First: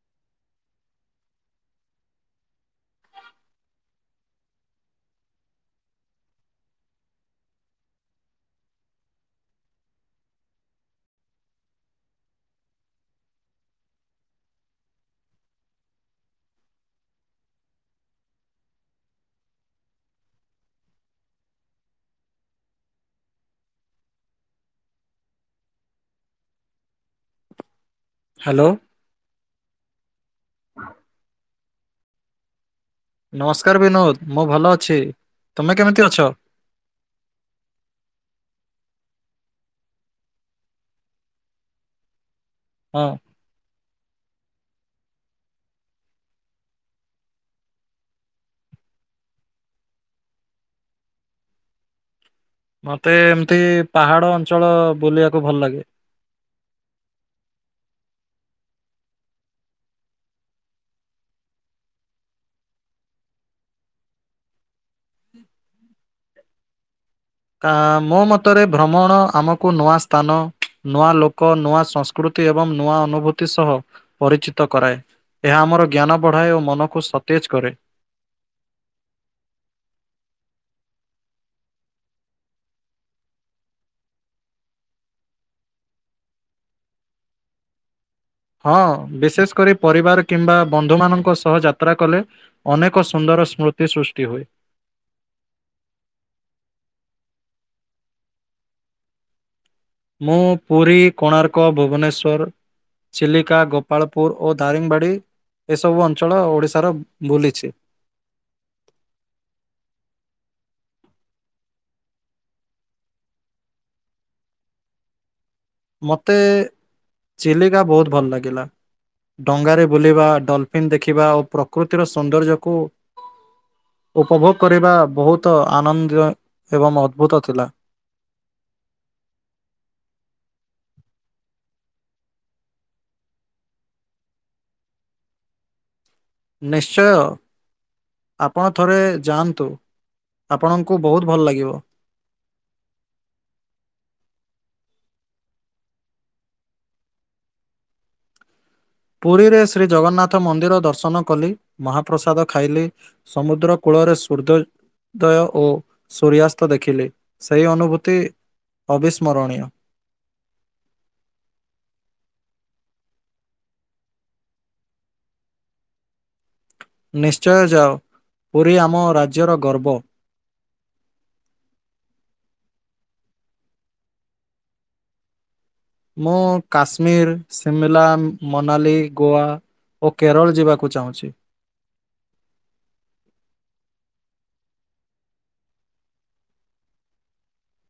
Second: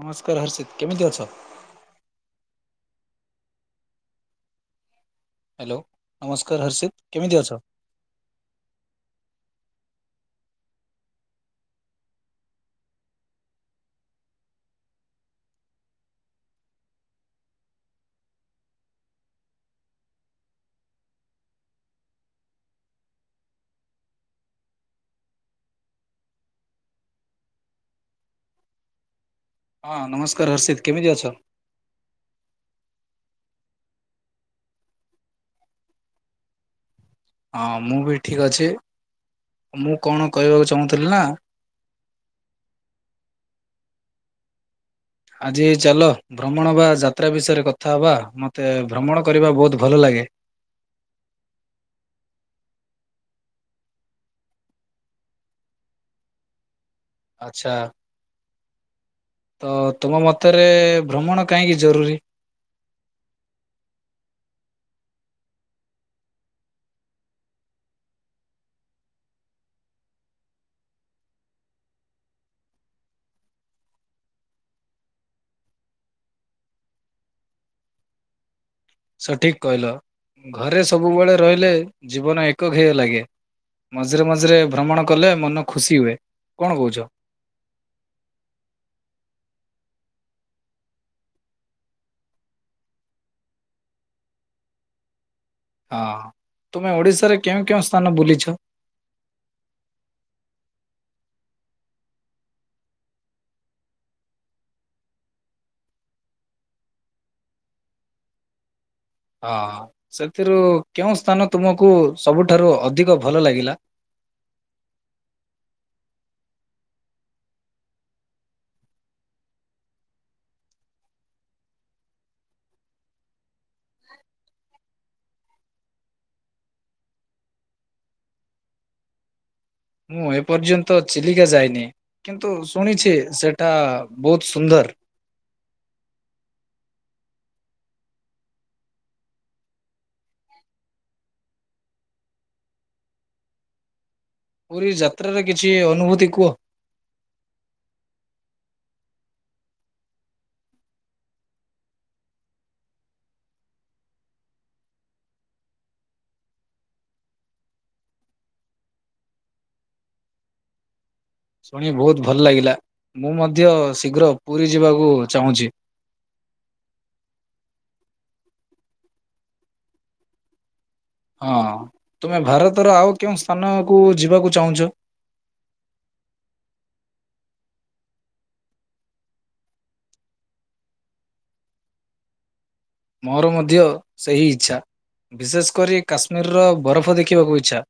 ନମସ୍କାର ହର୍ଷିତ କେମିତି ଅଛ। ହ୍ୟାଲୋ ନମସ୍କାର ହର୍ଷିତ କେମିତି ଅଛ? ହ୍ୟାଲୋ। ହଁ ନମସ୍କାର ହର୍ଷିତ କେମିତି ଅଛ? ନମସ୍କାର ବିନୋଦ, ମୁଁ ଭଲ ଅଛି ତମେ କେମିତି ଅଛ? ହଁ ମୁଁ ବି ଠିକ୍ ଅଛି। ମୁଁ କଣ କହିବାକୁ ଚାହୁଁଥିଲି ନା ହଁ। ଆଜି ଚାଲ। ଭ୍ରମଣ ବା ଯାତ୍ରା ବିଷୟରେ କଥା ହେବା। ମୋତେ ଭ୍ରମଣ କରିବା ବହୁତ ଭଲ ଲାଗେ। ମତେ ଏମିତି ପାହାଡ ଅଞ୍ଚଳ ବୁଲିବାକୁ ଭଲ ଲାଗେ। ଆଛା ତ ତୁମ ମତରେ ଭ୍ରମଣ କାହିଁକି ଜରୁରୀ। ତା ମୋ ମତରେ ଭ୍ରମଣ ଆମକୁ ନୂଆ ସ୍ଥାନ ନୂଆ ଲୋକ ନୂଆ ସଂସ୍ ପ୍କୃତି ଏବଂ ନୂଆ ଅନୁଭୂତି ସହ ପରିଚିତ କରାଏ। ଏହା ଆମର ଜ୍ଞାନ ବଢ଼ାଏ ଓ ମନକୁ ସତେଜ କରେ। ସଠିକ କହିଲ ଘରେ ସବୁବେଳେ ରହିଲେ ଜୀବନ ଏକକ ହେଅ ଲାଗେ। ମଝିରେ ମଝିରେ ଭ୍ରମଣ କଲେ ମନ ଖୁସି ହୁଏ। କଣ କହୁଛ? ହଁ ବିଶେଷ କରି ପରିବାର କିମ୍ବା ବନ୍ଧୁମାନଙ୍କ ସହ ଯାତ୍ରା କଲେ। ଅନେକ ସୁନ୍ଦର ସ୍ମୃତି ସୃଷ୍ଟି ହୁଏ। ହଁ ତୁମେ ଓଡିଶାରେ କେଉଁ କେଉଁ ସ୍ଥାନ ବୁଲିଛ? ମୁଁ ପୁରୀ କୋଣାର୍କ ଭୁବନେଶ୍ୱର। ଚିଲିକା ଗୋପାଳପୁର ଓ ଦାରିଙ୍ଗବାଡ଼ି। ଏସବୁ ଅଞ୍ଚଳ ଓଡ଼ିଶାର ବୁଲିଛି। ହଁ ସେଥିରୁ କେଉଁ ସ୍ଥାନ ତୁମକୁ ସବୁଠାରୁ ଅଧିକ ଭଲ ଲାଗିଲା? ମୋତେ ଚିଲିକା ବହୁତ ଭଲ ଲାଗିଲା। ଡଙ୍ଗାରେ ବୁଲିବା ଡଲଫିନ୍ ଦେଖିବା ଓ ପ୍ରକୃତିର ସୌନ୍ଦର୍ଯ୍ୟକୁ ଉପଭୋଗ କରିବା ବହୁତ ଆନନ୍ଦ ଏବଂ ଅଦ୍ଭୁତ ଥିଲା। ମୁଁ ଏପର୍ଯ୍ୟନ୍ତ ଚିଲିକା ଯାଇନି କିନ୍ତୁ ଶୁଣିଛି ସେଟା ବହୁତ ସୁନ୍ଦର। ନିଶ୍ଚୟ। ଆପଣ ଥରେ ଯାଆନ୍ତୁ ଆପଣଙ୍କୁ ବହୁତ ଭଲ ଲାଗିବ। ପୁରୀ ଯାତ୍ରାରେ କିଛି ଅନୁଭୂତି କୁହ? ପୁରୀରେ ଶ୍ରୀ ଜଗନ୍ନାଥ ମନ୍ଦିର ଦର୍ଶନ କଲି। ମହାପ୍ରସାଦ ଖାଇଲି। ସମୁଦ୍ର କୂଳରେ ସୂର୍ଯ୍ୟ ଦୟ ଓ ସୂରିୟାସ୍ତ ଦେଖିଲେ ସେଇ ଅନୁଭୂତି ଅବିସ୍ମରଣୀୟ। ଶୁଣି ବହୁତ ଭଲ ଲାଗିଲା। ମୁଁ ମଧ୍ୟ ଶୀଘ୍ର ପୁରୀ ଯିବାକୁ ଚାହୁଁଛି। ନିଶ୍ଚୟ ଯାଅ ପୁରୀ ଆମ ରାଜ୍ୟର ଗର୍ବ। ହଁ ତୁମେ ଭାରତର ଆଉ କେଉଁ ସ୍ଥାନ କୁ ଯିବାକୁ ଚାହୁଁଛ। ମୁଁ କାଶ୍ମୀର ଶିମଲା ମନାଲି ଗୋଆ ଓ କେରଳ ଯିବାକୁ ଚାହୁଁଛି। ମୋର ମଧ୍ୟ ସେହି ଇଚ୍ଛା ବିଶେଷ କରି କାଶ୍ମୀରର ବରଫ ଦେଖିବାକୁ ଇଚ୍ଛା।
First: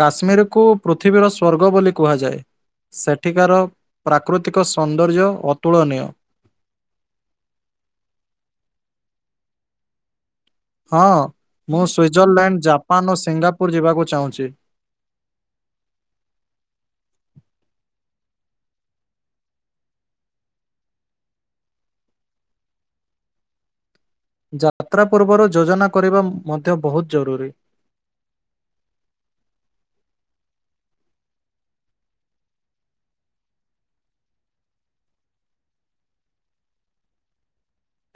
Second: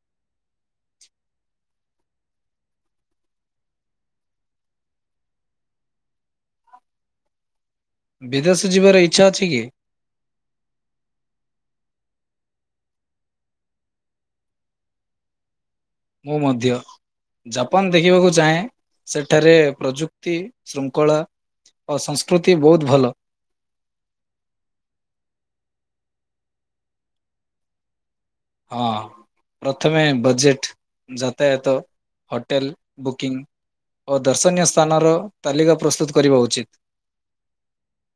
କାଶ୍ମୀରକୁ ପୃଥିବୀର ସ୍ଵର୍ଗ ବୋଲି କୁହାଯାଏ। ସେଠିକାର ପ୍ରାକୃତିକ ସୌନ୍ଦର୍ଯ୍ୟ ଅତୁଳନୀୟ। ବିଦେଶ ଯିବାର ଇଚ୍ଛା ଅଛି କି? ହଁ ମୁଁ ସୁଇଜରଲ୍ୟାଣ୍ଡ ଜାପାନ ଓ ସିଙ୍ଗାପୁର ଯିବାକୁ ଚାହୁଁଛି। ମୁଁ ମଧ୍ୟ। ଜାପାନ ଦେଖିବାକୁ ଚାହେଁ। ସେଠାରେ ପ୍ରଯୁକ୍ତି ଶୃଙ୍ଖଳା ଓ ସଂସ୍କୃତି ବହୁତ ଭଲ। ଯାତ୍ରା ପୂର୍ବରୁ ଯୋଜନା କରିବା ମଧ୍ୟ ବହୁତ ଜରୁରୀ। ହଁ। ପ୍ରଥମେ ବଜେଟ୍ ଯାତାୟାତ ହୋଟେଲ ବୁକିଂ ଓ ଦର୍ଶନୀୟ ସ୍ଥାନର ତାଲିକା ପ୍ରସ୍ତୁତ କରିବା ଉଚିତ୍।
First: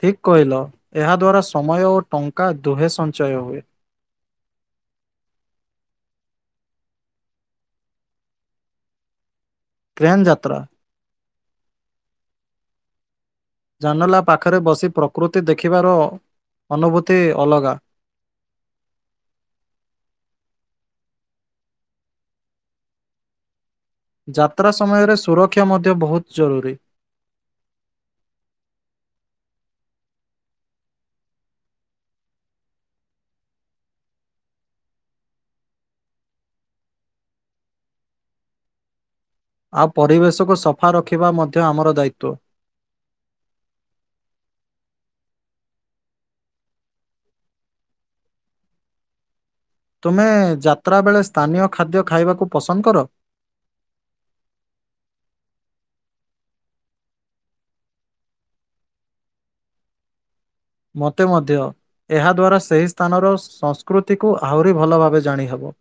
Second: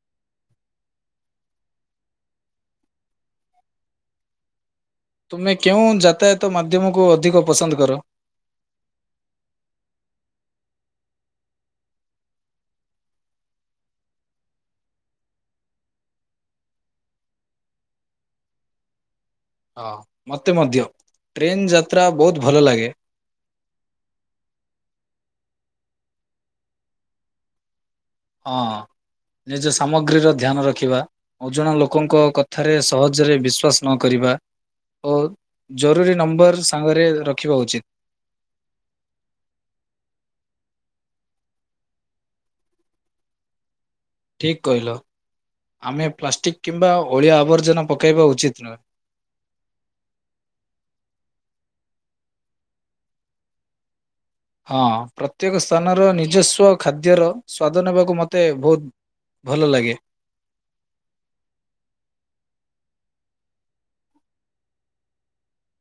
ଠିକ୍ କହିଲ ଏହା ଦଵାରା ସମୟ ଓ ଟଙ୍କା ଦୁହେଁ ସଞ୍ଚୟ ହୁଏ। ତୁମେ କେଉଁ ଯାତାୟାତ ମାଧ୍ୟମକୁ ଅଧିକ ପସନ୍ଦ କର। ଟ୍ରେନ୍ ଯାତ୍ରା। ଜାନଲା ପାଖରେ ବସି ପ୍ରକୃତି ଦେଖିବାର ଅନୁଭୂତି ଅଲଗା। ହଁ ମତେ ମଧ୍ୟ ଟ୍ରେନ ଯାତ୍ରା ବହୁତ ଭଲ ଲାଗେ। ଯାତ୍ରା ସମୟରେ ସୁରକ୍ଷା ମଧ୍ୟ ବହୁତ ଜରୁରୀ। ହଁ ନିଜ ସାମଗ୍ରୀର ଧ୍ୟାନ ରଖିବା। ଅଜଣା ଲୋକଙ୍କ କଥାରେ ସହଜରେ ବିଶ୍ଵାସ ନକରିବା। ଓ ଜରୁରୀ ନମ୍ବର ସାଙ୍ଗରେ ରଖିବା ଉଚିତ। ଆଉ ପରିବେଶକୁ ସଫା ରଖିବା ମଧ୍ୟ ଆମର ଦାୟିତଵ। ଠିକ୍ କହିଲ ଆମେ ପ୍ଲାଷ୍ଟିକ୍ କିମ୍ବା ଅଳିଆ ଆବର୍ଜନା ପକାଇବା ଉଚିତ୍ ନୁହେଁ। ତୁମେ ଯାତ୍ରା ବେଳେ ସ୍ଥାନୀୟ ଖାଦ୍ୟ ଖାଇବାକୁ ପସନ୍ଦ କର? ହଁ ପ୍ରତ୍ୟେକ ସ୍ଥାନର ନିଜସ୍ୱ ଖାଦ୍ୟର ସ୍ଵାଦ ନେବାକୁ ମୋତେ ବହୁତ ଭଲ ଲାଗେ। ମୋତେ ମଧ୍ୟ। ଏହା ଦ୍ୱାରା ସେହି ସ୍ଥାନର ସଂସ୍କୃତିକୁ ଆହୁରି ଭଲ ଭାବେ ଜାଣି ହେବ।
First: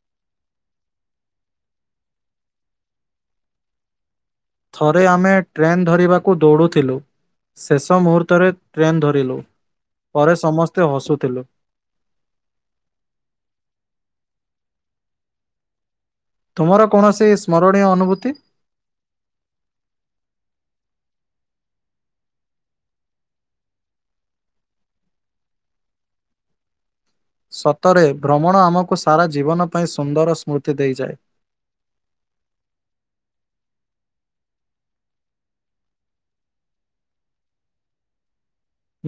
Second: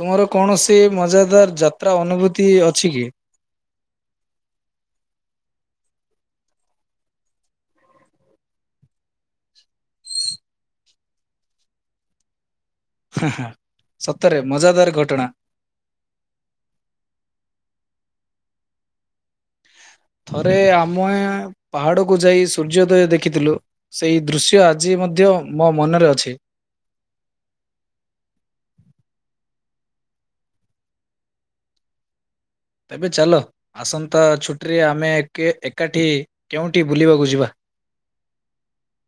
ତୁମର କୌଣସି ମଜାଦାର ଯାତ୍ରା ଅନୁଭୂତି ଅଛି କି? ଥରେ ଆମେ ଟ୍ରେନ ଧରିବାକୁ ଦୌଡୁଥିଲୁ। ଶେଷ ମୁହୂର୍ତ୍ତରେ ଟ୍ରେନ୍ ଧରିଲୁ। ପରେ ସମସ୍ତେ ହସୁଥିଲୁ। ହାଁ ହାଁ ସତରେ ମଜାଦାର ଘଟଣା। ତୁମର କୌଣସି ସ୍ମରଣୀୟ ଅନୁଭୂତି? ଥରେ ଆମଏ ପାହାଡ଼କୁୁ ଯାଇ ସୂର୍ଯ୍ୟୋଦୟ ଦେଖିଥିଲୁ। ସେଇ ଦୃଶ୍ୟ ଆଜି ମଧ୍ୟ ମୋ ମନରେ ଅଛି। ସତରେ ଭ୍ରମଣ ଆମକୁ ସାରା ଜୀବନ ପାଇଁ ସୁନ୍ଦର ସ୍ମୃତି ଦେଇଯାଏ। ତେବେ ଚାଲ ଆସନ୍ତା ଛୁଟିରେ ଆମେ ଏକେ ଏକାଠି କେଉଁଠି ବୁଲିବାକୁ ଯିବା।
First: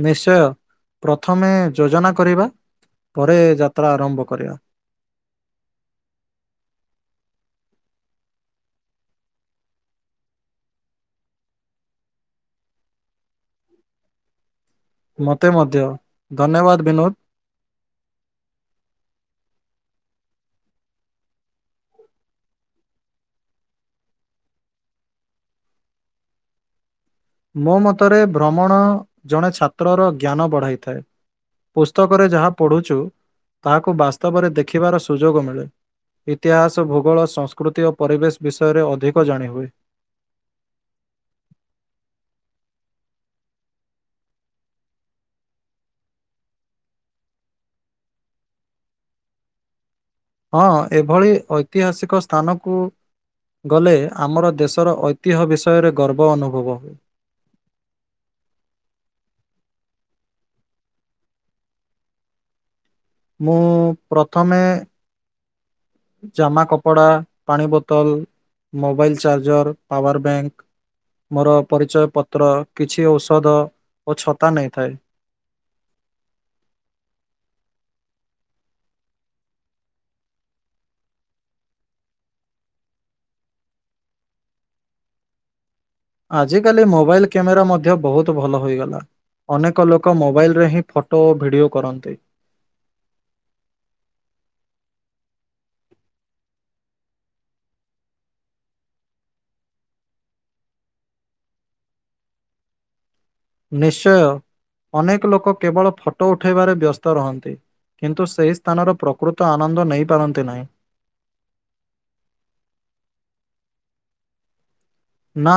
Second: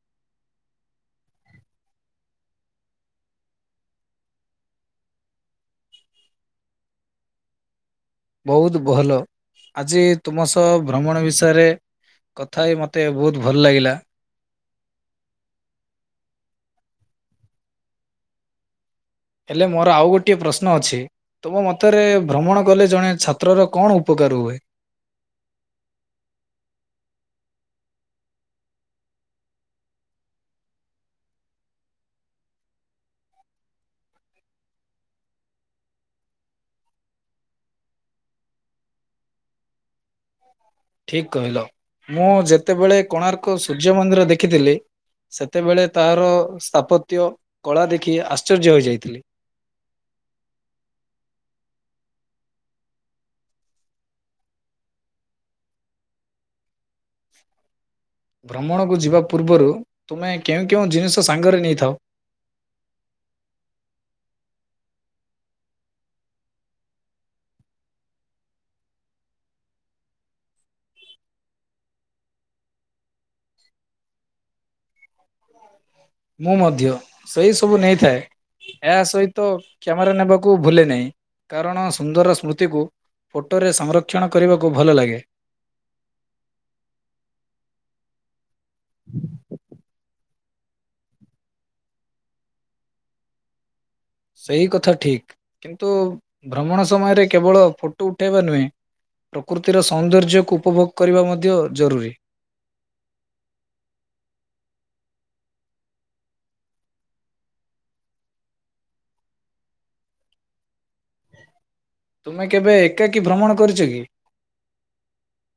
ନିଶ୍ଚୟ ପ୍ରଥମେ ଯୋଜନା କରିବା। ପରେ ଯାତ୍ରା ଆରମ୍ଭ କରିବା। ବହୁତ ଭଲ ଆଜି ତୁମ ସହ ଭ୍ରମଣ ବିଷୟରେ କଥା ହେଇ ମୋତେ ବହୁତ ଭଲ ଲାଗିଲା। ମୋତେ ମଧ୍ୟ ଧନ୍ୟବାଦ ବିନୋଦ। ହେଲେ ମୋର ଆଉ ଗୋଟିଏ ପ୍ରଶ୍ନ ଅଛି। ତମ ମତରେ ଭ୍ରମଣ କଲେ, ଜଣେ ଛାତ୍ରର କଣ ଉପକାର ହୁଏ? ମୋ ମତରେ ଭ୍ରମଣ ଜଣେ ଛାତ୍ରର ଜ୍ଞାନ ବଢ଼ାଇଥାଏ। ପୁସ୍ତକରେ ଯାହା ପଢ଼ୁଛୁ ତାହାକୁ ବାସ୍ତବରେ ଦେଖିବାର ସୁଯୋଗ ମିଳେ। ଇତିହାସ, ଭୂଗୋଳ, ସଂସ୍କୃତି ଓ ପରିବେଶ ବିଷୟରେ ଅଧିକ ଜାଣିହୁଏ। ଠିକ୍ କହିଲ ମୁଁ ଯେତେବେଳେ କୋଣାର୍କ ସୂର୍ଯ୍ୟ ମନ୍ଦିର ଦେଖିଥିଲି। ସେତେବେଳେ ତାହାର ସ୍ଥାପତ୍ୟ, କଳା ଦେଖି ଆଶ୍ଚର୍ଯ୍ୟ ହୋଇଯାଇଥିଲି। ହଁ ଏଭଳି ଐତିହାସିକ ସ୍ଥାନକୁ। ଗଲେ ଆମର ଦେଶର ଐତିହ୍ୟ ବିଷୟରେ ଗର୍ବ ଅନୁଭବ ହୁଏ। ଭ୍ରମଣକୁ ଯିବା ପୂର୍ବରୁ ତୁମେ କେଉଁ କେଉଁ ଜିନିଷ ସାଙ୍ଗରେ ନେଇଥାଅ? ମୁଁ ପ୍ରଥମେ ଜାମା-କପଡା, ପାଣି ବୋତଲ ମୋବାଇଲ ଚାର୍ଜର ପାୱାର ବ୍ୟାଙ୍କ। ମୋର ପରିଚୟ ପତ୍ର କିଛି ଔଷଧ ଓ ଛତା ନେଇଥାଏ। ମୁଁ ମଧ୍ୟ ସେଇ ସବୁ ନେଇଥାଏ। ଏହା ସହିତ କ୍ୟାମେରା ନେବାକୁ ଭୁଲେ ନାହିଁ କାରଣ ସୁନ୍ଦର ସ୍ମୃତିକୁ। ଫୋଟୋରେ ସଂରକ୍ଷଣ କରିବାକୁ ଭଲ ଲାଗେ। ଆଜିକାଲି ମୋବାଇଲ କ୍ୟାମେରା ମଧ୍ୟ ବହୁତ ଭଲ ହୋଇଗଲା। ଅନେକ ଲୋକ ମୋବାଇଲରେ ହିଁ ଫଟୋ ଓ ଭିଡ଼ିଓ କରନ୍ତି। ସେଇ କଥା ଠିକ୍ କିନ୍ତୁ ଭ୍ରମଣ ସମୟରେ କେବଳ ଫଟୋ ଉଠେଇବା ନୁହେଁ। ପ୍ରକୃତିର ସୌନ୍ଦର୍ଯ୍ୟକୁ ଉପଭୋଗ କରିବା ମଧ୍ୟ ଜରୁରୀ। ନିଶ୍ଚୟ ଅନେକ ଲୋକ କେବଳ ଫଟୋ ଉଠାଇବାରେ ବ୍ୟସ୍ତ ରହନ୍ତି। କିନ୍ତୁ ସେହି ସ୍ଥାନର ପ୍ରକୃତ ଆନନ୍ଦ ନେଇ ପାରନ୍ତି ନାହିଁ। ତୁମେ କେବେ ଏକାକୀ ଭ୍ରମଣ କରିଛ କି? ନା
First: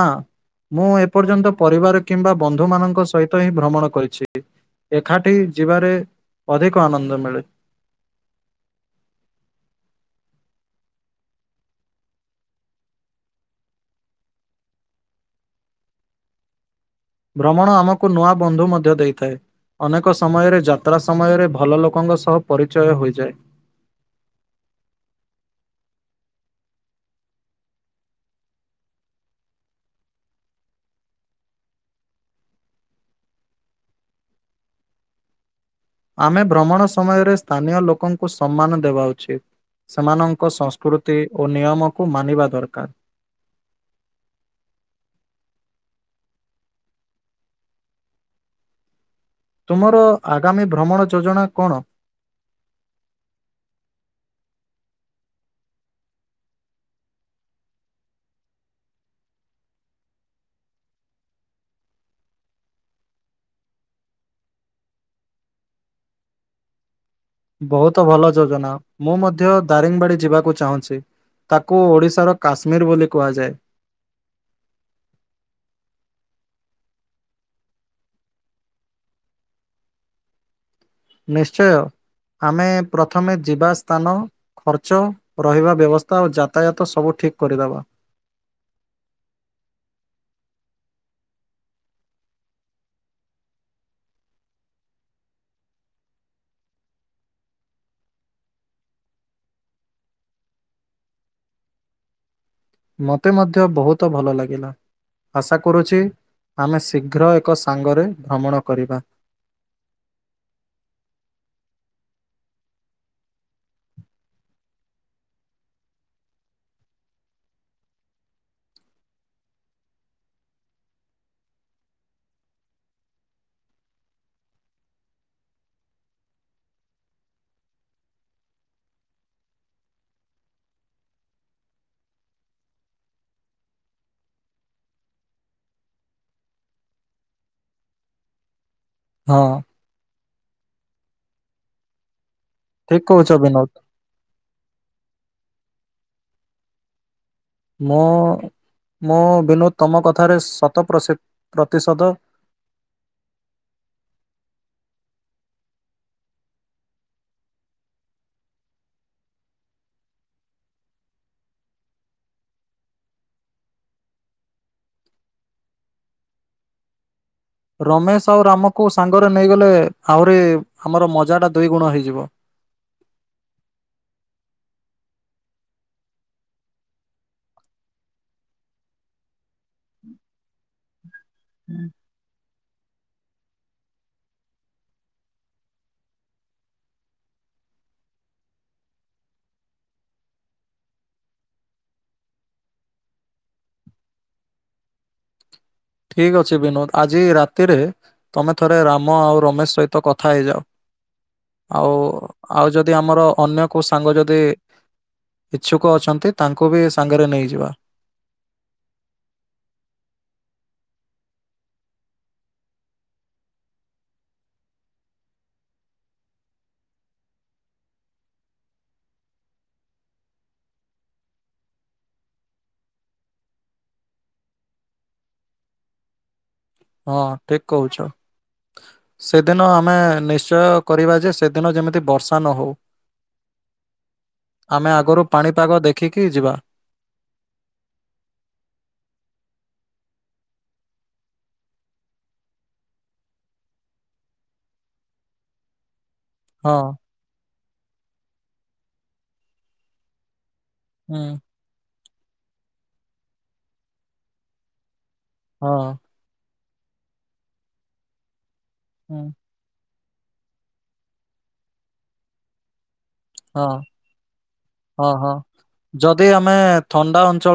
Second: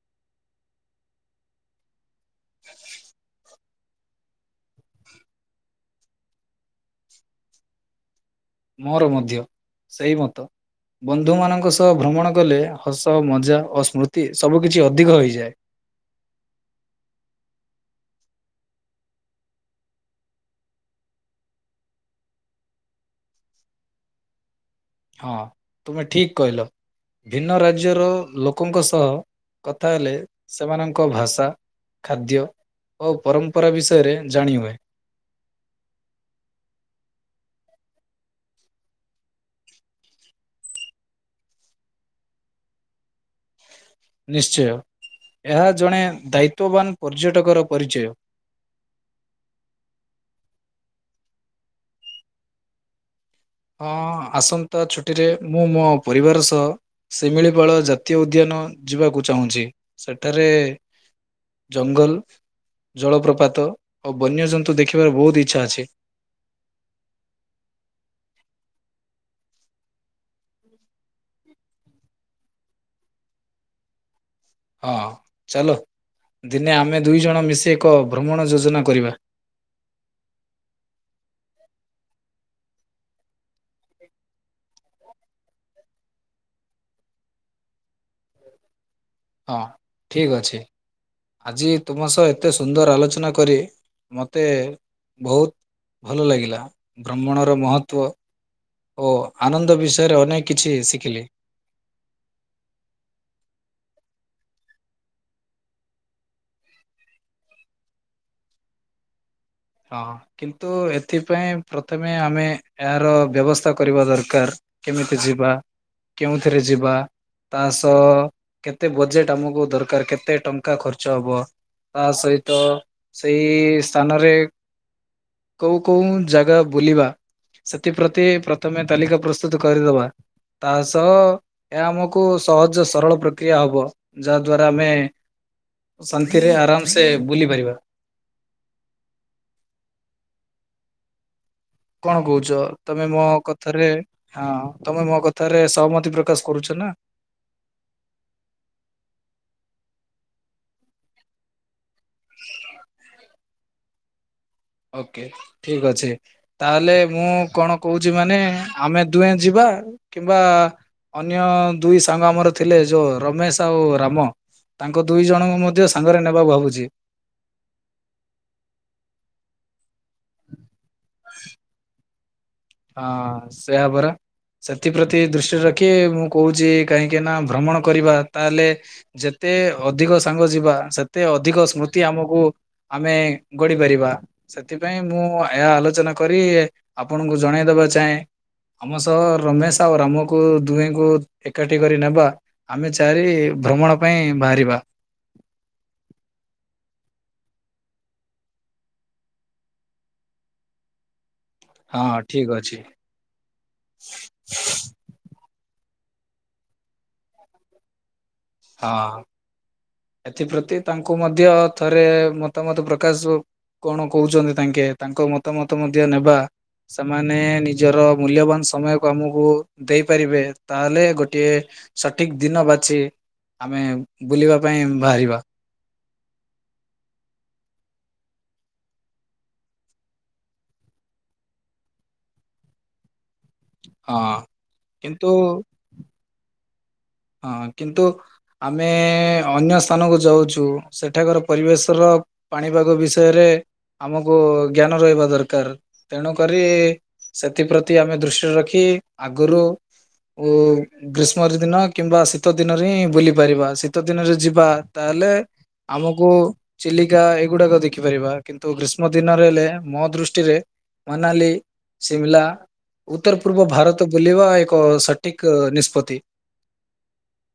ମୁଁ ଏପର୍ଯ୍ୟନ୍ତ ପରିବାର କିମ୍ବା ବନ୍ଧୁ ମାନଙ୍କ ସହିତ ହିଁ। ଭ୍ରମଣ କରିଛି। ଏକାଠି ଯିବାରେ ଅଧିକ ଆନନ୍ଦ ମିଳେ। ମୋର ମଧ୍ୟ ସେଇ ମତ। ବନ୍ଧୁମାନଙ୍କ ସହ ଭ୍ରମଣ କଲେ ହସ ମଜା ଓ ସ୍ମୃତି ସବୁ କିିଛି ଅଧିକ ହେଇଯାଏ। ଭ୍ରମଣ ଆମକୁ ନୂଆ ବନ୍ଧୁ ମଧ୍ୟ ଦେଇଥାଏ। ଅନେକ ସମୟରେ ଯାତ୍ରା ସମୟରେ ଭଲ ଲୋକଙ୍କ ସହ ପରିଚୟ ହୋଇଯାଏ। ହଁ ତୁମେ ଠିକ୍ କଇଲ। ଭିନ୍ନ ରାଜ୍ୟର ଲୋକଙ୍କ ସହ କଥା ହେଲେ ସେମାନଙ୍କ ଭାଷା। ଖାଦ୍ୟ ଓ ପରମ୍ପରା ବିଷୟରେ ଜାଣି ହୁଏ। ଆମେ ଭ୍ରମଣ ସମୟରେ ସ୍ଥାନୀୟ ଲୋକଙ୍କୁ ସମ୍ମାନ ଦେବା ଉଚିତ୍। ସେମାନଙ୍କ ସଂସ୍କୃତି ଓ ନିୟମକୁ ମାନିବା ଦରକାର। ନିଶ୍ଚୟ ଏହା ଜଣେ ଦାୟିତ୍ଵବାନ ପର୍ଯ୍ୟଟକର ପରିଚୟ। ତୁମର ଆଗାମୀ ଭ୍ରମଣ ଯୋଜନା କଣ? ହଁ ଆସନ୍ତା ଛୁଟିରେ ମୁଁ ମୋ ପରିବାର ସହ ଶିମିଳିପାଳ ଜାତୀୟ ଉଦ୍ୟାନ ଯିବାକୁ ଚାହୁଁଚି। ସେଠାରେ- ଜଙ୍ଗଲ, ଜଳପ୍ରପାତ ଓ ବନ୍ୟଜନ୍ତୁ ଦେଖିବାକୁ ବହୁତ ଇଚ୍ଛା ଅଛି। ବହୁତ ଭଲ ଯୋଜନା ମୁଁ ମଧ୍ୟ ଦାରିଙ୍ଗବାଡି ଯିବାକୁ ଚାହୁଁଚି। ତାକୁ ଓଡ଼ିଶାର କାଶ୍ମୀରି ବୋଲି କୁହାଯାଏ। ହଁ ଚାଲ ଦିନେ ଆମେ ଦୁଇ ଜଣ ମିଶି ଏକ ଭ୍ରମଣ ଯୋଜନା କରିବା। ନିଶ୍ଚୟ, ଆମେ ପ୍ରଥମେ ଯିବା ସ୍ଥାନ- ଖର୍ଚ୍ଚ ରହିବା ବ୍ୟବସ୍ଥା ଆଉ ଯାତାୟାତ ସବୁ ଠିକ୍ କରିଦେବା। ହଁ ଠିକ୍ ଅଛି। ଆଜି ତୁମ ସହ ଏତେ ସୁନ୍ଦର ଆଲୋଚନା କରି ମତେ ବହୁତ୍- ଭଲ ଲାଗିଲା ଭ୍ରମଣର ମହତ୍ଵ। ଓ ଆନନ୍ଦ ବିଷୟରେ ଅନେକ କିଛି ଶିଖିଲି। ମତେ ମଧ୍ୟ ବହୁତ ଭଲ ଲାଗିଲା। ଆଶା କରୁଛି ଆମେ ଶୀଘ୍ର ଏକ ସାଙ୍ଗରେ ଭ୍ରମଣ କରିବା। ହଁ କିନ୍ତୁ ଏଥିପାଇଁ ପ୍ରଥମେ ଆମେ ଏହାର ବ୍ୟବସ୍ଥା କରିବା ଦରକାର। କେମିତି ଯିବା, କେଉଁଥିରେ ଯିବା? ତା ସ-ଅ-ଅ-ଅ କେତେ ବଜେଟ୍ ଆମକୁ ଦରକାର କେତେ ଟଙ୍କା ଖର୍ଚ୍ଚ ହବ। ତା ସହିତ ସେଇ ସ୍ଥାନରେ କୋଉ କୋଉଁ ଜାଗା ବୁଲିବା ସେଥିପ୍ରତି ପ୍ରଥମେ ତାଲିକା ପ୍ରସ୍ତୁତ କରିଦବା। ତା ସହ ଏହା ଆମକୁ ସହଜ ସରଳ ପ୍ରକ୍ରିୟା ହବ ଯାହା ଦ୍ଵାରା ଆମେ ଶନ୍ତିରେ ଆରାମ୍ ସେ ବୁଲି ପାରିବା। ହଁ। କଣ କହୁଚ ଠିକ ତମେ ମୋ କହୁଛ ବିନୋଦ। କଥାରେ ହଁ ତମେ ମୋ କଥାରେ ସହମତି ପ୍ରକାଶ କରୁଛ ନା। ମୋ-ଓ-ଓ ମୋ ବିନୋଦ ତମ କଥାରେ ଶତ ପ୍ରଶିତ୍ ପ୍ରତିଶଦ। [unintelligible] ଓ କେ ଠିକ୍ ଅଛି। ତା ହେଲେ ମୁଁ କଣ କହୁଛି ମାନେ ଆମେ ଦୁହେଁ ଯିବା କିମ୍ବା-ଆ-ଆ-ଆ ଅନ୍ୟ ଦୁଇ ସାଙ୍ଗ ଆମର ଥିଲେ ଯୋଉ ରମେଶ ଆଉ ରାମ। ତାଙ୍କ ଦୁଇ ଜଣଙ୍କୁ ମଧ୍ୟ ସାଙ୍ଗରେ ନେବା ଭାବୁଚି। ରମେଶ ଆଉ ରାମକୁ ସାଙ୍ଗରେ ନେଇଗଲେ ଏ ଆହୁରି ଆମର ମଜାଟା ଦୁଇ ଗୁଣ ହୋଇଯିବ। ହଁ-ଅ-ଅ ସେଇଆ ପରା। ସେଥିପ୍ରତି ଦୃଷ୍ଟିରେ ରଖି ମୁଁ କହୁଛି କାହିଁକି ନା ଭ୍ରମଣ କରିବା ତା ହେଲେ ଯେତେ ଅଧିକ ସାଙ୍ଗ ଯିବା ସେତେ ଅଧିକ ସ୍ମୃତି ଆମକୁ ଆମେ ଗଡି ପାରିବା ସେଥିପାଇଁ ମୁଁ ଏହା ଆଲୋଚନା କରି ଆପଣ ଙ୍କୁ ଜଣେଇ ଦେବା ଚାହେଁ। ଆମ ସହ ରମେଶ ଆଉ ରାମକୁ ଦୁହେଙ୍କୁ ଏକାଠି କରି ନେବା। ଆମେ ଚାରି ଭ୍ରମଣ ପାଇଁ ବାହାରିବା। ଠିକ୍ ଅଛି ବିନୋଦ ଆଜି ରାତିରେ ତମେ ଥରେ ରାମ ଆଉ ରମେଶ ସହିତ କଥା ହେଇଯାଅ। ଆଉ ହଁ ଠିକ ଆଉ ଅଛି ଯଦି ଆମର ଅନ୍ୟ କୋଉ ସାଙ୍ଗ ଯଦି ଇଚ୍ଛୁକ ଅଛନ୍ତି ତାଙ୍କୁ ବି ସାଙ୍ଗରେ ନେଇଯିବା। ହଁ। ଏଥିପ୍ରତି ତାଙ୍କୁ ମଧ୍ୟ ଥରେ ମତାମତ ପ୍ରକାଶ କଣ କହୁଛନ୍ତି ତାଙ୍କେ ତାଙ୍କ ମତାମତ ମଧ୍ୟ ନେବା। ସେମାନେ ନିଜର ମୂଲ୍ୟବାନ ସମୟକୁ ଆମକୁ ଦେଇପାରିବେ ତା ହେଲେ ଗୋଟିଏ ସଠିକ୍ ଦିନ ବାଛି ଆମେ ବୁଲିବା ପାଇଁ ବାହାରିବା। ହଁ ଠିକ୍ କହୁଚ। ସେଦିନ ଆମେ ନିଶ୍ଚୟ କରିବା ଯେ ସେଦିନ ଯେମିତି ବର୍ଷା ନହଉ। ହଁ ଆମେ ଆଗରୁ କିନ୍ତୁ ପାଣିପାଗ ଦେଖିକି ଯିବା। ହଁ କିନ୍ତୁ ଆମେ-ଏ-ଏ-ଏ ଅନ୍ୟ ସ୍ଥାନକୁ ଯାଉଛୁ ସେଠାକାର ପରିବେଶର ପାଣିପାଗ ବିଷୟରେ ଆମକୁ ଜ୍ଞାନ ରହିବା ଦରକାର। ହଁ, ତେଣୁକରି-ଇ-ଇ ସେଥିପ୍ରତି ଆମେ ଦୃଷ୍ଟିରେ ରଖି ଆଗରୁ ଉ-ଉ-ଉ ହୁଁ, ଗ୍ରୀଷ୍ମ ଦିନ କିମ୍ବା ଶୀତ ଦିନରେ ହିଁ ବୁଲି ପାରିବା ଶୀତ ଦିନରେ ଯିବା ତାହେଲେ ହଁ, ଆମକୁ ଚିଲିକା ଏଇଗୁଡାକ ଦେଖିପାରିବା। କିନ୍ତୁ ଗ୍ରୀଷ୍ମ ହୁଁ, ଦିନରେ ହେଲେ ମୋ ଦୃଷ୍ଟିରେ ମନାଲି, ସିମ୍ଲା। ଉତ୍ତର ପୂର୍ବ ହଁ, ଭାରତ ବୁଲିବା ଏକ ସଠିକ ନିଷ୍ପତି। ମେ-ଏ-ଏ-ଏ ଥଣ୍ଡା ଅଞ୍ଚଳ